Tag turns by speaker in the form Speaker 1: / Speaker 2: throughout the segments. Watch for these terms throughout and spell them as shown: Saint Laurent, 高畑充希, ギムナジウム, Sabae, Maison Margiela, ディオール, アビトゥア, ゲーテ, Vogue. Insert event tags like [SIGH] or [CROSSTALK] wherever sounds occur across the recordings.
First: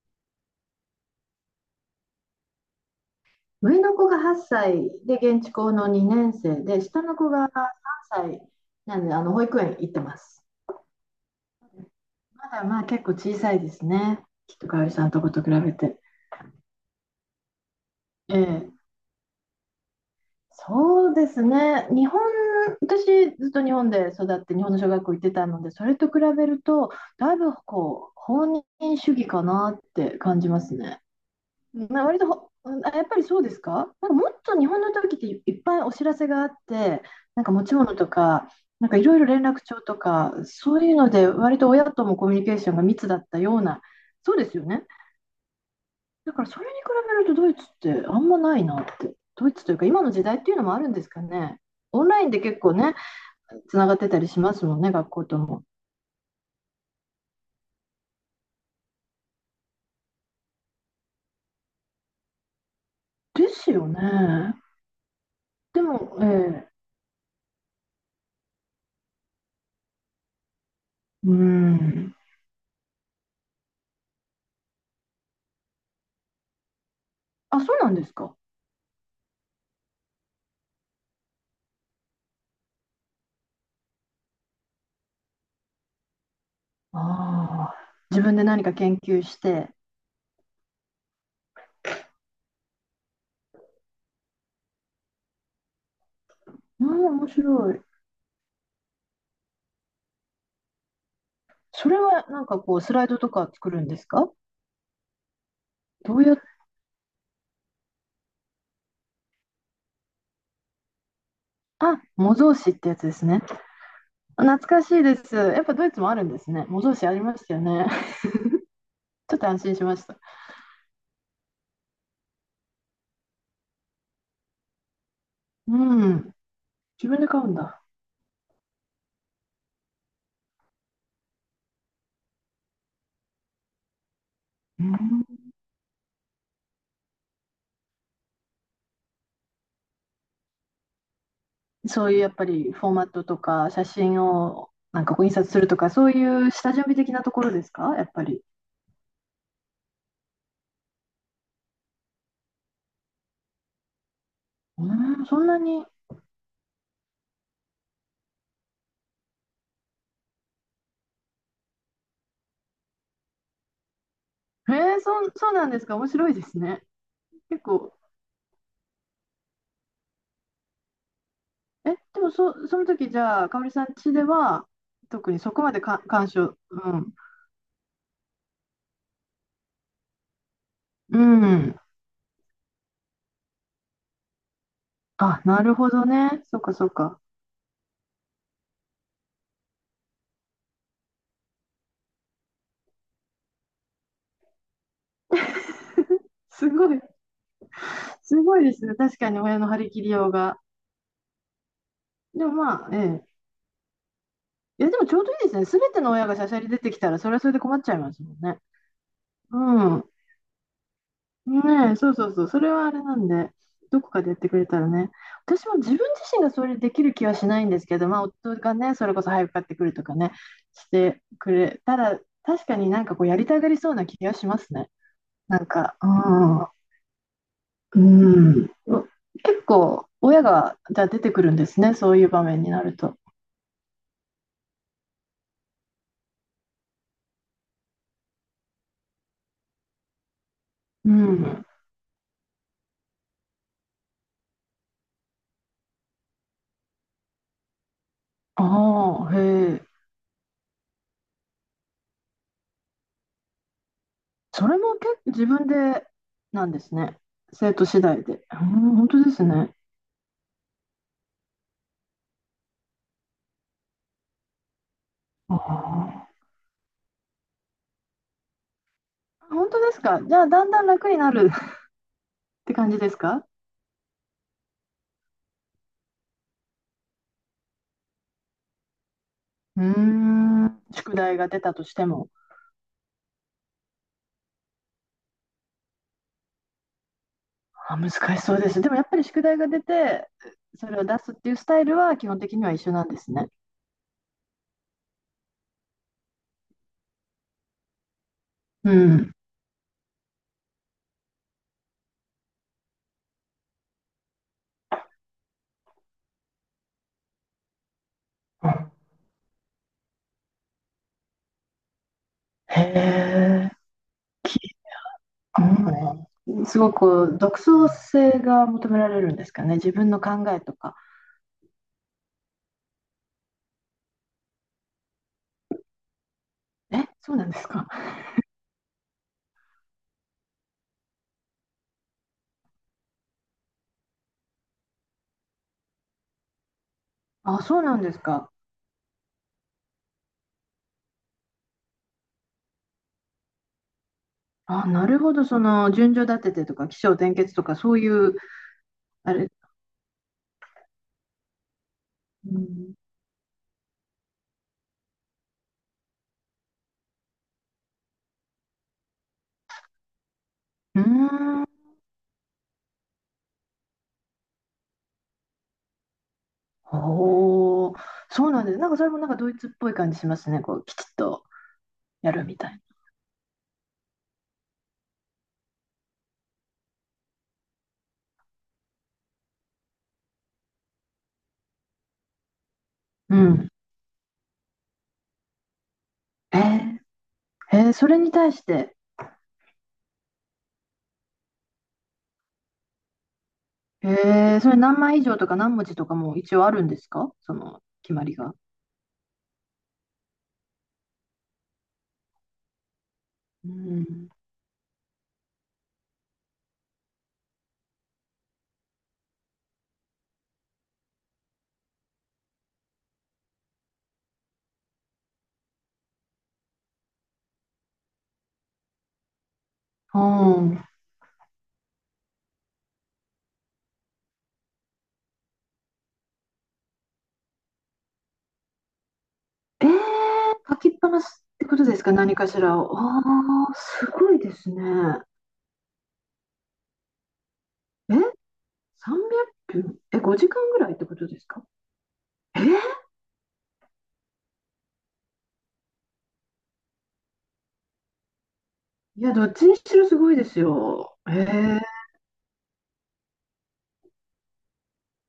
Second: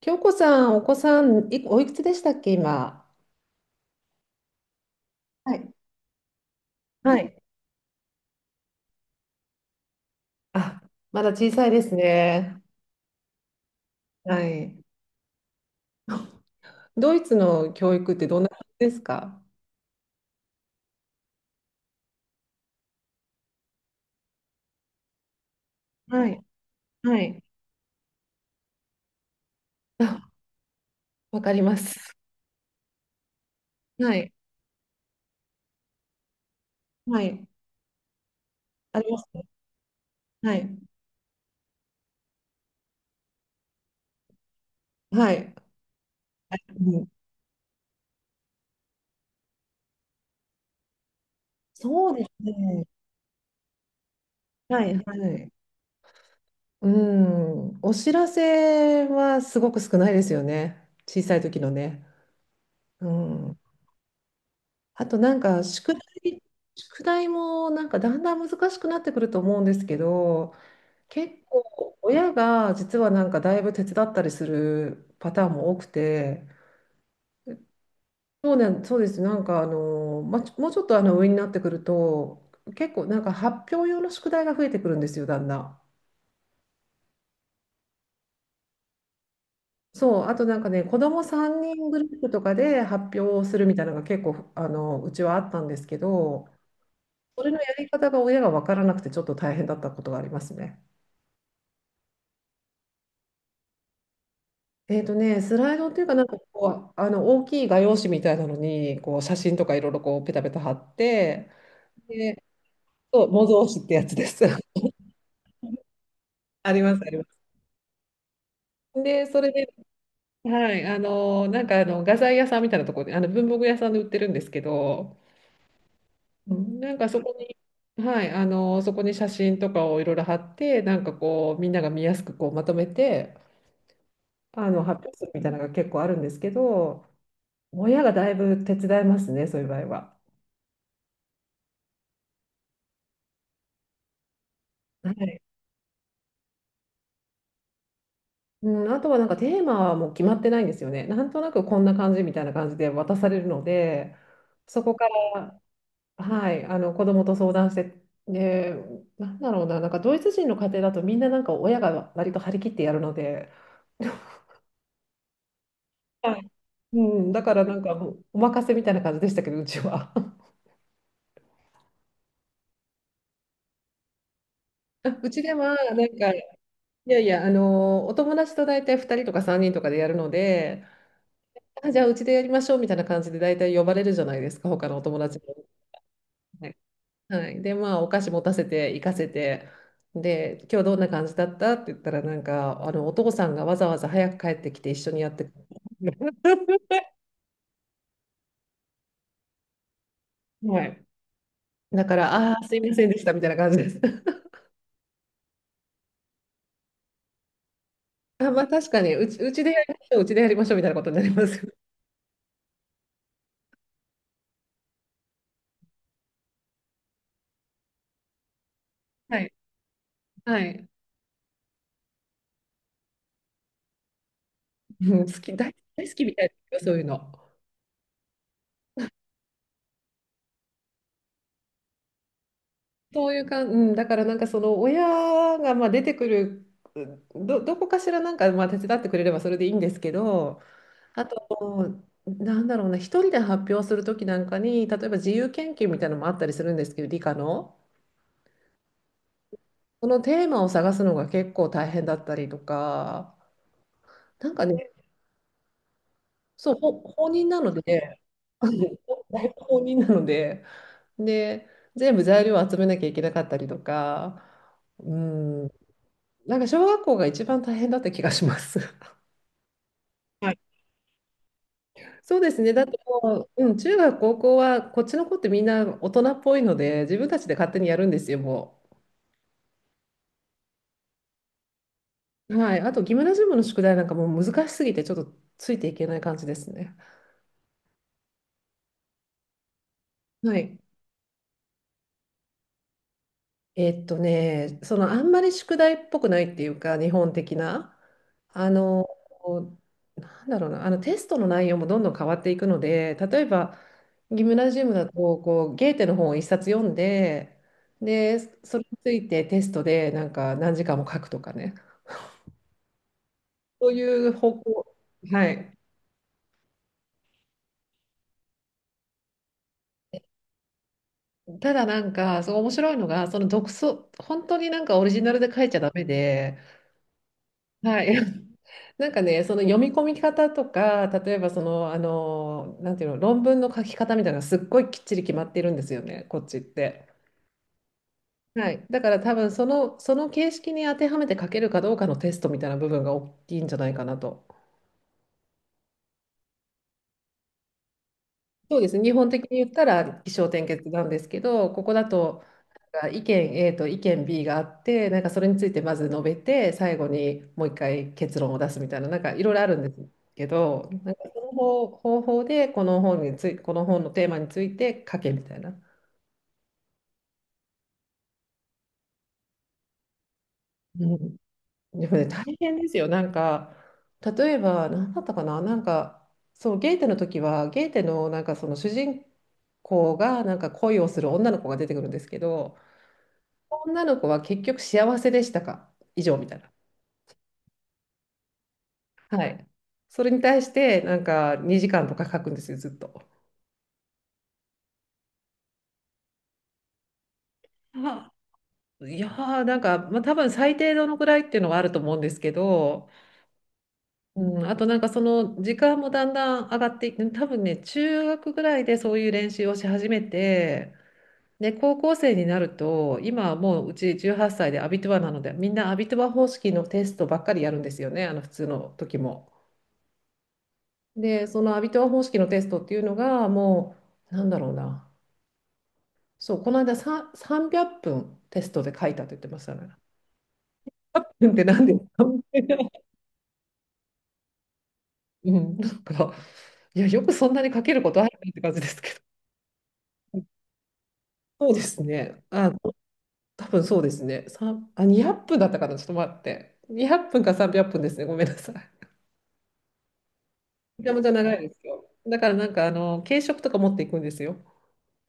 Speaker 1: 京子さん、お子さん、おいくつでしたっけ、今。
Speaker 2: 上の子が8歳で現地
Speaker 1: は
Speaker 2: 校
Speaker 1: い。
Speaker 2: の2年生で、下
Speaker 1: は
Speaker 2: の子
Speaker 1: い。
Speaker 2: が3歳なんで、保育園行ってます。
Speaker 1: あ、まだ小さいです
Speaker 2: ま
Speaker 1: ね。
Speaker 2: だまあ結構小さいですね。
Speaker 1: は
Speaker 2: きっと
Speaker 1: い。
Speaker 2: かおりさんとこと比べて。
Speaker 1: ドイツの教育って
Speaker 2: え
Speaker 1: どんな感
Speaker 2: え、
Speaker 1: じですか？
Speaker 2: そうですね。私ずっと日本で育って日本の小学校行ってたので、それと比
Speaker 1: はい。
Speaker 2: べると、
Speaker 1: は
Speaker 2: だい
Speaker 1: い。
Speaker 2: ぶ放任主義かなって
Speaker 1: あ、
Speaker 2: 感じますね。
Speaker 1: わかりま
Speaker 2: まあ、
Speaker 1: す。
Speaker 2: 割とほ、うんあやっぱりそうですか？
Speaker 1: は
Speaker 2: も
Speaker 1: い。
Speaker 2: っと日本の時っていいっぱいお知らせがあって、
Speaker 1: はい。
Speaker 2: 持ち物とか、
Speaker 1: あ
Speaker 2: い
Speaker 1: り
Speaker 2: ろ
Speaker 1: ま
Speaker 2: いろ
Speaker 1: す
Speaker 2: 連
Speaker 1: ね。
Speaker 2: 絡帳とか、
Speaker 1: は
Speaker 2: そ
Speaker 1: い。
Speaker 2: ういうので割と親ともコミュニケーションが密だったような、そうですよね。
Speaker 1: はい。
Speaker 2: だからそれに
Speaker 1: うん、
Speaker 2: 比べるとドイツってあんまないなって、ドイツというか今の時代っていうのもあるんですかね。オン
Speaker 1: そう
Speaker 2: ラ
Speaker 1: で
Speaker 2: イ
Speaker 1: す
Speaker 2: ンで結構
Speaker 1: ね。
Speaker 2: ね、つながってたりしますもん
Speaker 1: は
Speaker 2: ね、
Speaker 1: い。
Speaker 2: 学校
Speaker 1: は
Speaker 2: と
Speaker 1: い。
Speaker 2: も。
Speaker 1: うん。お知らせはすごく少ないですよね。小さい時のね。う
Speaker 2: で
Speaker 1: ん。
Speaker 2: すよね。
Speaker 1: あとなんか
Speaker 2: でも、え
Speaker 1: 題、
Speaker 2: え、
Speaker 1: 宿題もなんかだんだん難しくなってくると思うんですけど、
Speaker 2: うー
Speaker 1: 結構
Speaker 2: ん。
Speaker 1: 親が実はなんかだいぶ手伝ったりするパターンも多くて、
Speaker 2: あ、そうなんですか。
Speaker 1: そうね、そうです。なんかあの、ま、もうちょっとあの上になってくると、結構なんか発表用の宿題が増えてくるんですよ、だんだん。
Speaker 2: ああ、自分で何か研究して、
Speaker 1: そう、あとなんかね、子供3人グループとかで発表をするみたいなのが結構あのうちはあったんですけど、
Speaker 2: うん、面
Speaker 1: それの
Speaker 2: 白
Speaker 1: や
Speaker 2: い。
Speaker 1: り方が親が分からなくてちょっと大変だったことがありますね。
Speaker 2: それはスライドとか作るんですか？
Speaker 1: えっとね、スライドっていうか、
Speaker 2: どう
Speaker 1: なん
Speaker 2: やっ
Speaker 1: かこう、あの大きい画用紙みたいなのに、こう写真とかいろいろこうペタペタ貼って、
Speaker 2: あ、模
Speaker 1: で、
Speaker 2: 造紙ってやつで
Speaker 1: そ
Speaker 2: す
Speaker 1: う、
Speaker 2: ね。
Speaker 1: 模造紙ってやつです。
Speaker 2: 懐かし
Speaker 1: [LAUGHS]
Speaker 2: いです。やっぱドイツもあるんですね。
Speaker 1: あ
Speaker 2: 模
Speaker 1: り
Speaker 2: 造
Speaker 1: ます、
Speaker 2: 紙
Speaker 1: あ
Speaker 2: あ
Speaker 1: り
Speaker 2: り
Speaker 1: ま
Speaker 2: ましたよね。[LAUGHS]
Speaker 1: す。で、
Speaker 2: ちょっ
Speaker 1: そ
Speaker 2: と
Speaker 1: れ
Speaker 2: 安
Speaker 1: で、
Speaker 2: 心しました。
Speaker 1: はい、あの、なんかあの画材屋さんみたいなところで、あの文房具屋さんで売ってるんですけど、
Speaker 2: うん、
Speaker 1: うんなんか
Speaker 2: 自
Speaker 1: そ
Speaker 2: 分で
Speaker 1: こ
Speaker 2: 買うん
Speaker 1: に、
Speaker 2: だ。
Speaker 1: はい、あの、そこに写真とかをいろいろ貼って、なんかこう、みんなが見やすくこうまとめて、あ
Speaker 2: う
Speaker 1: の発表するみ
Speaker 2: ん、
Speaker 1: たいなのが結構あるんですけど、親がだいぶ手伝いますね、そういう場合は。
Speaker 2: そういうやっぱりフォーマットとか写真を
Speaker 1: は
Speaker 2: 印
Speaker 1: い。
Speaker 2: 刷するとかそういう下準備的なところですかやっぱり？
Speaker 1: うん、あとはなんかテーマはもう決まってないんですよね。なんとなくこんな感じみたいな感じで渡されるので、そこか
Speaker 2: うん、そんな
Speaker 1: ら、
Speaker 2: に。
Speaker 1: はい、あの子供と相談して、で、なんだろうな、なんかドイツ人の家庭だとみんななんか親が割と張り切ってやるので、
Speaker 2: そうなんですか？面白い
Speaker 1: は
Speaker 2: で
Speaker 1: い、
Speaker 2: すね。
Speaker 1: うん、だか
Speaker 2: 結
Speaker 1: らなん
Speaker 2: 構、
Speaker 1: かもうお任せみたいな感じでしたけど、うちは。
Speaker 2: でもその時じゃあ、かおりさん家では、
Speaker 1: [LAUGHS] う
Speaker 2: 特に
Speaker 1: ち
Speaker 2: そ
Speaker 1: で
Speaker 2: こま
Speaker 1: は
Speaker 2: で
Speaker 1: なん
Speaker 2: 干
Speaker 1: か、い
Speaker 2: 渉、うん。
Speaker 1: やいや、あのお友達と大体2人とか3人とかでやるので、
Speaker 2: うん。
Speaker 1: あ、じゃあうちでやりましょうみたいな感じで大体呼ばれるじゃないですか、他のお友達
Speaker 2: あ、
Speaker 1: も。
Speaker 2: なるほどね。そっかそっか。
Speaker 1: はい。で、まあ、お菓子持たせて、行かせて、で、今日どんな感じだったって言ったら、なんか、あの、お父さんがわざわざ早く帰ってきて一緒にやってくれ
Speaker 2: すご
Speaker 1: た。
Speaker 2: い、すごいですね。確かに親の張り切りようが。
Speaker 1: [LAUGHS] はい。だから、
Speaker 2: で
Speaker 1: あ
Speaker 2: も
Speaker 1: あー、
Speaker 2: ま
Speaker 1: すい
Speaker 2: あ、
Speaker 1: ま
Speaker 2: え
Speaker 1: せんでし
Speaker 2: え。
Speaker 1: た、みたいな感じです。[LAUGHS]
Speaker 2: いや、でもちょうどいいですね。すべての親がしゃしゃり出てきたら、それはそれで困っちゃいますもん
Speaker 1: あ、
Speaker 2: ね。
Speaker 1: まあ、確かに、うちでやりま
Speaker 2: うん。
Speaker 1: しょう、うちでやりましょう、みたいなことになります。
Speaker 2: ねえ、そうそうそう、それはあれなんで、どこかでやってくれたらね、私も自分自身がそれできる気はしないんですけど、まあ、夫がね、それこ
Speaker 1: [LAUGHS]
Speaker 2: そ
Speaker 1: は
Speaker 2: 早
Speaker 1: い。
Speaker 2: く買ってくるとかね、
Speaker 1: はい。
Speaker 2: してくれたら、確かにやりたがりそうな気がしますね。
Speaker 1: うん、好き、大、
Speaker 2: う
Speaker 1: 大好きみたいな、そういうの。
Speaker 2: ん、うん、結構、親が、じゃあ出てくるんですね、そういう場面になると。
Speaker 1: そういうか、うん、だからなんかその親がまあ出てくる、どこかしらなんかまあ手伝ってくれればそれでいいんですけど、
Speaker 2: う
Speaker 1: あ
Speaker 2: ん、
Speaker 1: と、なんだろうな、一人で発表するときなんかに、例えば自由研究みたいなのもあったりするんですけど、理科の。
Speaker 2: ああ、へえ、
Speaker 1: そのテーマを探すのが結構大変だったりとか、なんか
Speaker 2: それ
Speaker 1: ね、
Speaker 2: も結構自分でなん
Speaker 1: そう、
Speaker 2: です
Speaker 1: ほ
Speaker 2: ね、
Speaker 1: 放任なの
Speaker 2: 生徒次
Speaker 1: で、
Speaker 2: 第で。うん、
Speaker 1: [LAUGHS]
Speaker 2: 本当で
Speaker 1: だ
Speaker 2: す
Speaker 1: いぶ
Speaker 2: ね。
Speaker 1: 放任なので、で、全部材料を集めなきゃいけなかったりとか、う
Speaker 2: あ
Speaker 1: ん、
Speaker 2: あ。
Speaker 1: なんか小学校が一番大変だった気がします。
Speaker 2: 本当ですか。じゃあ、だん
Speaker 1: [LAUGHS]
Speaker 2: だん楽になる [LAUGHS] っ
Speaker 1: そうですね。
Speaker 2: て
Speaker 1: だっ
Speaker 2: 感
Speaker 1: て
Speaker 2: じですか？
Speaker 1: もう、うん、中学、高校は、こっちの子ってみんな大人っぽいので、自分たちで勝手にやるんですよ、も
Speaker 2: うーん、宿題が出たとしても。
Speaker 1: う。はい。あと、ギムナジウムの宿題なんかもう難しすぎて、ちょっとついていけない感じですね。
Speaker 2: あ、難しそうです。でもやっぱり宿題が出て、
Speaker 1: はい。
Speaker 2: それを出すっていうスタイルは基本的には一緒なんですね。
Speaker 1: えっとね、そのあんまり宿題っぽくないっていうか、日本的な、あ
Speaker 2: う
Speaker 1: の、
Speaker 2: ん。
Speaker 1: なんだろうな、あのテストの内容もどんどん変わっていくので、例えば、ギムナジウムだと、こう、ゲーテの本を一冊読んで、で、それについてテストでなんか何時間も書くとかね、
Speaker 2: へえ、
Speaker 1: そういう方
Speaker 2: き、
Speaker 1: 向、はい。
Speaker 2: うん、すごく独創性が求められるんですかね。自分の考えとか。
Speaker 1: ただなんか、そう面白いのが、その独創、本当になんかオリジナルで書いちゃダメで、
Speaker 2: え、そうなんですか？
Speaker 1: はい。[LAUGHS] なんかね、その読み込み方とか、例えばその、あの、なんていうの、論文の書き方みたいなのがすっごいきっちり決まっているんですよね、こっちって。
Speaker 2: あ、そうなんですか？
Speaker 1: はい。だから多分その形式に当てはめて書けるかどうかのテストみたいな部分が大きいんじゃないかなと。
Speaker 2: あ、なるほど。その順序立ててとか、起承転結とか、そういう、
Speaker 1: そうですね。日本
Speaker 2: あ
Speaker 1: 的
Speaker 2: れ。
Speaker 1: に言ったら起承転結なんですけど、ここだと
Speaker 2: うん。
Speaker 1: が意見 A と意見 B があって、なんかそれについてまず述べて、最後にもう一回結論を出すみたいな、なんかいろいろあるんですけど、
Speaker 2: うー
Speaker 1: なんか
Speaker 2: ん、
Speaker 1: 方法でこの本のテーマについて書けみたいな。
Speaker 2: おー、そうなんです。それもドイツっぽい感じしますね。きち
Speaker 1: う
Speaker 2: っ
Speaker 1: ん、
Speaker 2: と
Speaker 1: でもね、
Speaker 2: や
Speaker 1: 大
Speaker 2: るみた
Speaker 1: 変
Speaker 2: い
Speaker 1: ですよ。なんか、例えば、何だったかな、なんか、そう、ゲーテの時は、ゲーテのなんかその主人公がなんか恋をする女の子が出てくるんですけど、
Speaker 2: な。うん。
Speaker 1: 女の子は結局幸せでしたか？以上みたいな。
Speaker 2: えそれに対して、
Speaker 1: はい。それに対して、なんか2時間とか書くんですよ、ずっと。
Speaker 2: えそれ何枚以上とか何文字とかも一応あるんですかその
Speaker 1: [LAUGHS]
Speaker 2: 決ま
Speaker 1: あ、
Speaker 2: りが？
Speaker 1: いやー、なんか、まあ、多分最低どのくらいっていうのはあると思うんですけど、
Speaker 2: うん。
Speaker 1: うん、あとなんかその時間もだんだん上がっていって、多分ね、中学ぐらいでそういう練習をし始めて、で、高校生になると、今はもううち18歳でアビトゥアなので、みんなアビトゥア方式のテストばっかりやるんですよね、あの普通の時も。
Speaker 2: うん。
Speaker 1: で、そのアビトゥア方式のテストっていうのが、もう、なんだろうな。そう、この間さ300分テストで書いたと言ってましたね。
Speaker 2: えー、書きっぱなしっ
Speaker 1: 300分っぷんって
Speaker 2: てこと
Speaker 1: 何
Speaker 2: ですか？何かし
Speaker 1: で
Speaker 2: ら
Speaker 1: すか？
Speaker 2: を。ああ、すごいですね。
Speaker 1: [LAUGHS] うん、なんか、いや、よくそんなに書けるこ
Speaker 2: え？
Speaker 1: とあるねって感じですけど。
Speaker 2: 300 分、え、5時間ぐらいってことですか？
Speaker 1: そうですね。
Speaker 2: えー
Speaker 1: あ、多分そうですね。3、あ、200分だったかな。ちょっと待って。200分か300分ですね。ごめんなさい。
Speaker 2: いや、どっちにしろすごいです
Speaker 1: めちゃ
Speaker 2: よ。
Speaker 1: めちゃ長いですよ。だからなんか、あの、軽食とか持っていくんですよ。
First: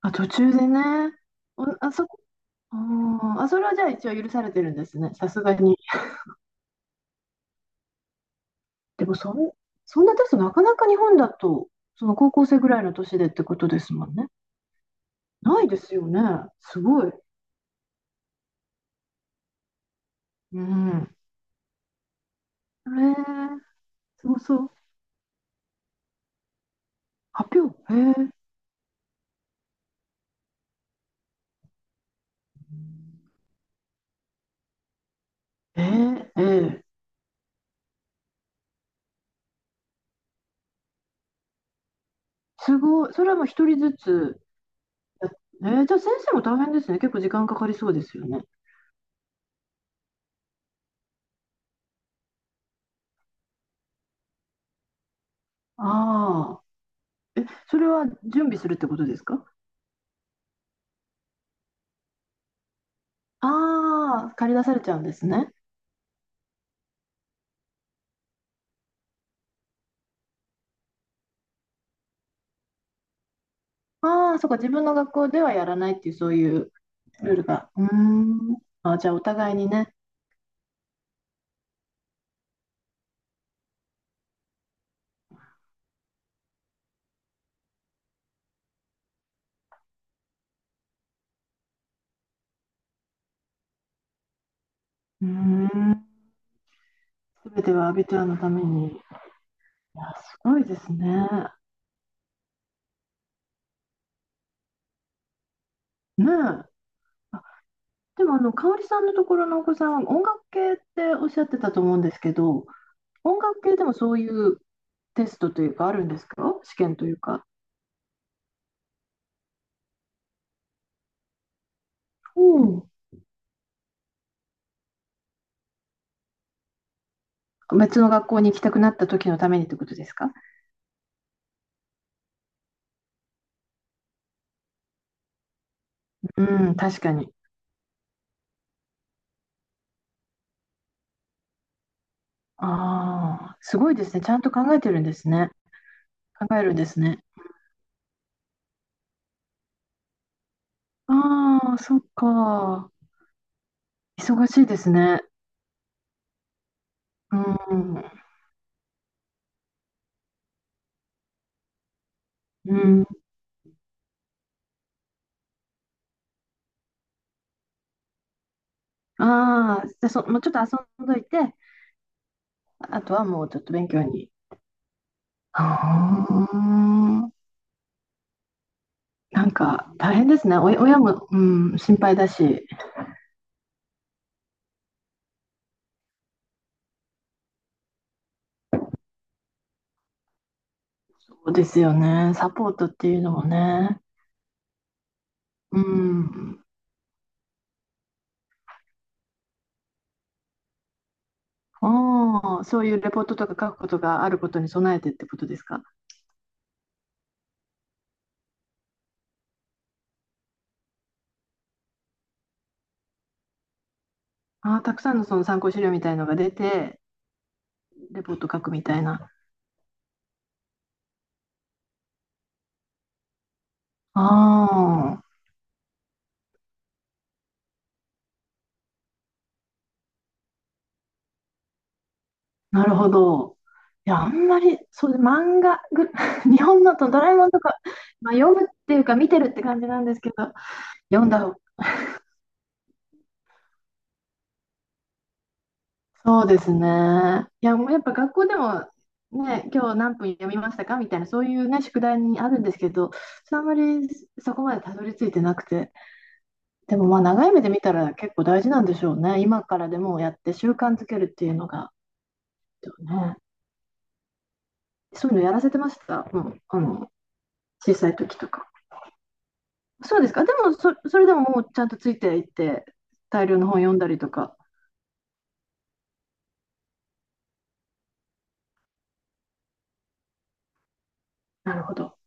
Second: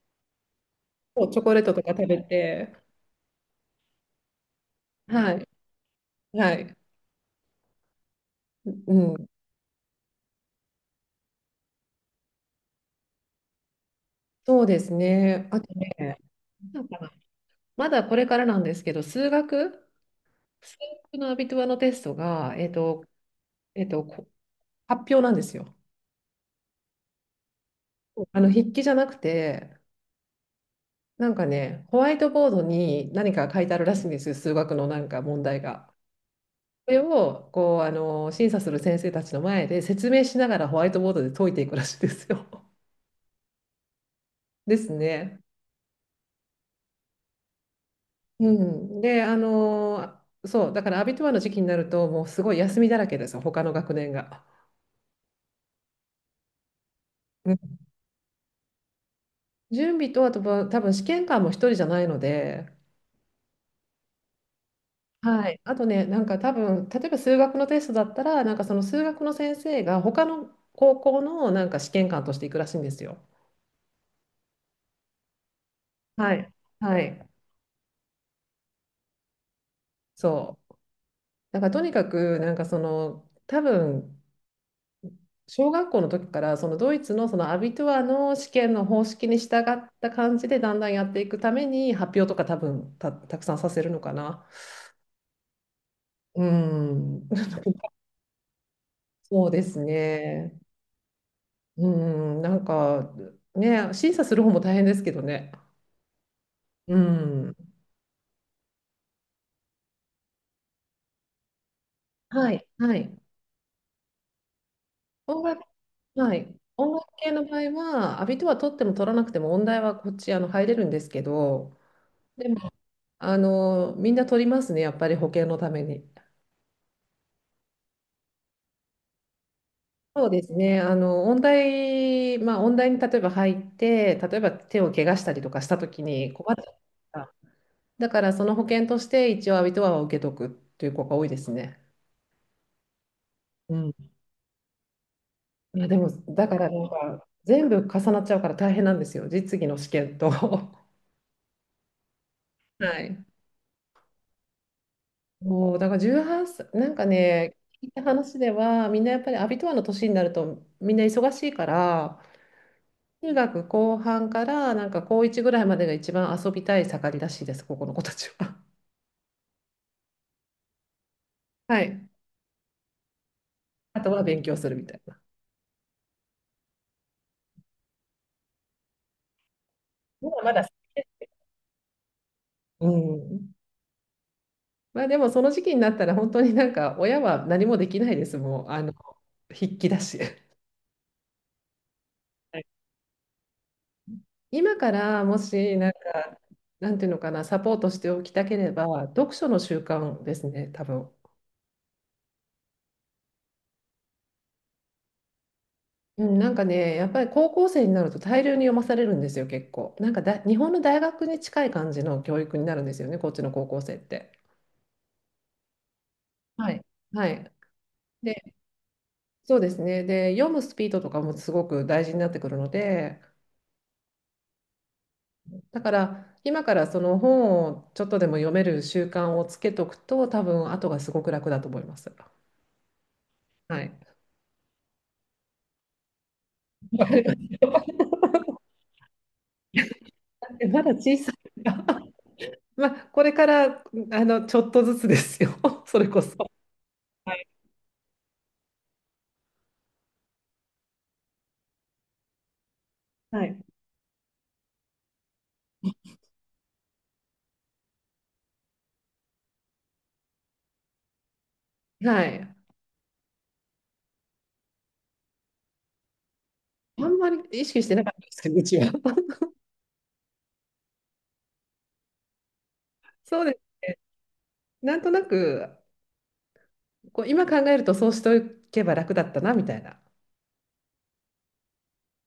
Speaker 2: あ、途中でね。
Speaker 1: そう、チョコレー
Speaker 2: お、
Speaker 1: トとか
Speaker 2: あ、
Speaker 1: 食べて。
Speaker 2: あそれはじゃあ一応許されてるんですね、さ
Speaker 1: は
Speaker 2: す
Speaker 1: い。
Speaker 2: がに。
Speaker 1: はい。う
Speaker 2: でも
Speaker 1: ん。
Speaker 2: そんなテストなかなか日本だと、その高校生ぐらいの年でってことですもんね。
Speaker 1: そうですね。あ
Speaker 2: ない
Speaker 1: と
Speaker 2: ですよ
Speaker 1: ね、
Speaker 2: ね。
Speaker 1: な
Speaker 2: す
Speaker 1: んか
Speaker 2: ご
Speaker 1: な
Speaker 2: い。
Speaker 1: まだこれからなんですけど、数学
Speaker 2: う
Speaker 1: 数
Speaker 2: ん。
Speaker 1: 学のアビトゥアのテストが、えっ
Speaker 2: え
Speaker 1: と、えっと、
Speaker 2: す
Speaker 1: こ
Speaker 2: ごそう。
Speaker 1: 発表なんですよ。
Speaker 2: 発表。へえ。
Speaker 1: あの筆記じゃなくて、なんかね、ホワイトボードに何か書いてあるらしいんですよ、数学のなんか問題が。
Speaker 2: ええ、
Speaker 1: それをこうあの審査する先生たちの前で説明しながらホワイトボードで解いていくらしいですよ。
Speaker 2: すごい。それはもう一人ずつ
Speaker 1: [LAUGHS] です
Speaker 2: やっ。
Speaker 1: ね。
Speaker 2: じゃあ先生も大変ですね。結構時間かかりそうですよね。
Speaker 1: うん、で、あの、そう、だからアビトゥアの時期になると、もうすごい休みだらけですよ、他の学年が。
Speaker 2: ああ。え、
Speaker 1: う
Speaker 2: そ
Speaker 1: ん。
Speaker 2: れは準備するってことですか？
Speaker 1: 準備と、あとは多分試験官も一人じゃないので、
Speaker 2: ああー、借り出されちゃうんです
Speaker 1: は
Speaker 2: ね。
Speaker 1: い、あとね、なんか多分、例えば数学のテストだったら、なんかその数学の先生が他の高校のなんか試験官として行くらしいんですよ。
Speaker 2: ああ、そうか、自分の学校ではやらないっていう、そ
Speaker 1: は
Speaker 2: うい
Speaker 1: い。
Speaker 2: う
Speaker 1: はい。
Speaker 2: ルールが。うーん。あ、じゃあ、お互いにね。
Speaker 1: そう。だからとにかく、なんかその、多分、小学校の時から、そのドイツのそのアビトゥアの試験の方式に従った感じで、だんだんやっていくために、発表とか多分たくさんさせるのかな。
Speaker 2: うーん。
Speaker 1: うん。
Speaker 2: すべては
Speaker 1: [LAUGHS]
Speaker 2: アビトラのために。い
Speaker 1: そうです
Speaker 2: や、すご
Speaker 1: ね。
Speaker 2: いですね。
Speaker 1: うん。なんか、ね、審査する方も大変ですけどね。
Speaker 2: ねえ。
Speaker 1: う
Speaker 2: あ、
Speaker 1: ん。
Speaker 2: でも、香織さんのところのお子さんは音楽系っておっしゃってたと思うんですけ
Speaker 1: はい、
Speaker 2: ど、
Speaker 1: はい。
Speaker 2: 音楽系でもそういうテス
Speaker 1: 音
Speaker 2: トと
Speaker 1: 楽、
Speaker 2: いうか、あるんです
Speaker 1: は
Speaker 2: か、
Speaker 1: い。
Speaker 2: 試
Speaker 1: 音
Speaker 2: 験
Speaker 1: 楽
Speaker 2: という
Speaker 1: 系の
Speaker 2: か？
Speaker 1: 場合は、アビとは取っても取らなくても、音大はこっちあの入れるんですけど、
Speaker 2: う
Speaker 1: でも、
Speaker 2: ん、
Speaker 1: あの、みんな取りますね、やっぱり保険のために。
Speaker 2: 別の学校に行きたくなった時のためにってことです
Speaker 1: そう
Speaker 2: か？
Speaker 1: ですね、あの、音大、まあ、音大に例えば入って、例えば手を怪我したりとかしたときに困っち
Speaker 2: う
Speaker 1: ゃ
Speaker 2: ん、
Speaker 1: う
Speaker 2: 確か
Speaker 1: か
Speaker 2: に。
Speaker 1: ら。だから、その保険として一応アビトアは受けとくっていう子が多いですね。
Speaker 2: ああ、
Speaker 1: う
Speaker 2: すご
Speaker 1: ん。
Speaker 2: いですね。ちゃんと考えてるんですね。
Speaker 1: いや、でも、だ
Speaker 2: 考
Speaker 1: か
Speaker 2: え
Speaker 1: ら
Speaker 2: るん
Speaker 1: な
Speaker 2: で
Speaker 1: ん
Speaker 2: すね。
Speaker 1: か、全部重なっちゃうから大変なんですよ、実技の試験と。[LAUGHS]
Speaker 2: ああ、そっ
Speaker 1: は
Speaker 2: か。
Speaker 1: い。
Speaker 2: 忙しいですね。
Speaker 1: もうだから18歳、なんかね、
Speaker 2: う
Speaker 1: 聞いた
Speaker 2: ん。
Speaker 1: 話では、みんなやっぱりアビトアの年になると、みんな忙しいから、
Speaker 2: うん。
Speaker 1: 中学後半から、なんか高1ぐらいまでが一番遊びたい盛りらしいです、ここの子たちは。
Speaker 2: ああ、じゃあもうちょっと遊んどいて、
Speaker 1: [LAUGHS] はい。
Speaker 2: あとはもうちょっと勉
Speaker 1: あ
Speaker 2: 強
Speaker 1: とは
Speaker 2: に。
Speaker 1: 勉強するみたいな。
Speaker 2: ああ、大変
Speaker 1: ま
Speaker 2: で
Speaker 1: だ
Speaker 2: す
Speaker 1: ま
Speaker 2: ね。
Speaker 1: だ。
Speaker 2: 親も、うん、心配だし。
Speaker 1: うん。まあでも、その時期になったら、本当になんか、親は何もできないです、もう、あの、筆記だし。は
Speaker 2: そうですよね。サポー
Speaker 1: い。
Speaker 2: トっていうのもね。
Speaker 1: 今からもし、
Speaker 2: う
Speaker 1: なんか、
Speaker 2: ん。
Speaker 1: なんていうのかな、サポートしておきたければ、読書の習慣ですね、多分。
Speaker 2: ああ、そういうレポートとか書くことがあることに備えてってことですか。
Speaker 1: うん、なんかね、やっぱり高校生になると大量に読まされるんですよ、結構。なんかだ、日本の大学に近い感じの教育になるんですよね、こっちの高校生って。
Speaker 2: ああ、たくさんのその参考資料みたいのが出
Speaker 1: はい。
Speaker 2: て、
Speaker 1: はい。
Speaker 2: レポート
Speaker 1: で、
Speaker 2: 書くみたいな。
Speaker 1: そうですね。で、読むスピードとかもすごく大事になってくるので、
Speaker 2: あ、
Speaker 1: だから今からその本をちょっとでも読める習慣をつけとくと、多分後がすごく楽だと思います。
Speaker 2: なるほど。
Speaker 1: はい。
Speaker 2: いや、あんまり、そうで、漫画ぐ、[LAUGHS] 日本の
Speaker 1: [LAUGHS] わ
Speaker 2: と
Speaker 1: か
Speaker 2: ド
Speaker 1: り
Speaker 2: ラ
Speaker 1: ま
Speaker 2: え
Speaker 1: す
Speaker 2: もんと
Speaker 1: よ。
Speaker 2: か、
Speaker 1: だ
Speaker 2: まあ、読むっていうか見てるって感じなんですけど、
Speaker 1: ってまだ小
Speaker 2: 読ん
Speaker 1: さ
Speaker 2: だ方、
Speaker 1: いから。[LAUGHS] まあ、これからあのちょっとずつですよ、[LAUGHS] それこそ。
Speaker 2: そうです
Speaker 1: はい。
Speaker 2: ね。いや、もうやっぱ学校でも、ね、今日何分読みましたかみたいな、そういうね、宿題にあるんですけど、
Speaker 1: はい。
Speaker 2: あんまりそこまでたどり着いてなくて、でもまあ長い目で見たら結構大事なんでしょうね。今からでもやって習慣づけるっていうのが、
Speaker 1: はい。
Speaker 2: ね、そういうのやらせてました。もう、
Speaker 1: あんまり意識して
Speaker 2: 小
Speaker 1: なか
Speaker 2: さ
Speaker 1: っ
Speaker 2: い
Speaker 1: たで
Speaker 2: 時
Speaker 1: すけ
Speaker 2: と
Speaker 1: ど、う
Speaker 2: か。
Speaker 1: ちは。[LAUGHS]
Speaker 2: そうですか。でも、それでももうちゃんとついていって、
Speaker 1: そう
Speaker 2: 大
Speaker 1: で
Speaker 2: 量の本
Speaker 1: す。
Speaker 2: 読んだりとか。
Speaker 1: なんとなく、こう今考えるとそうしておけば楽だったなみたいな。
Speaker 2: なるほど。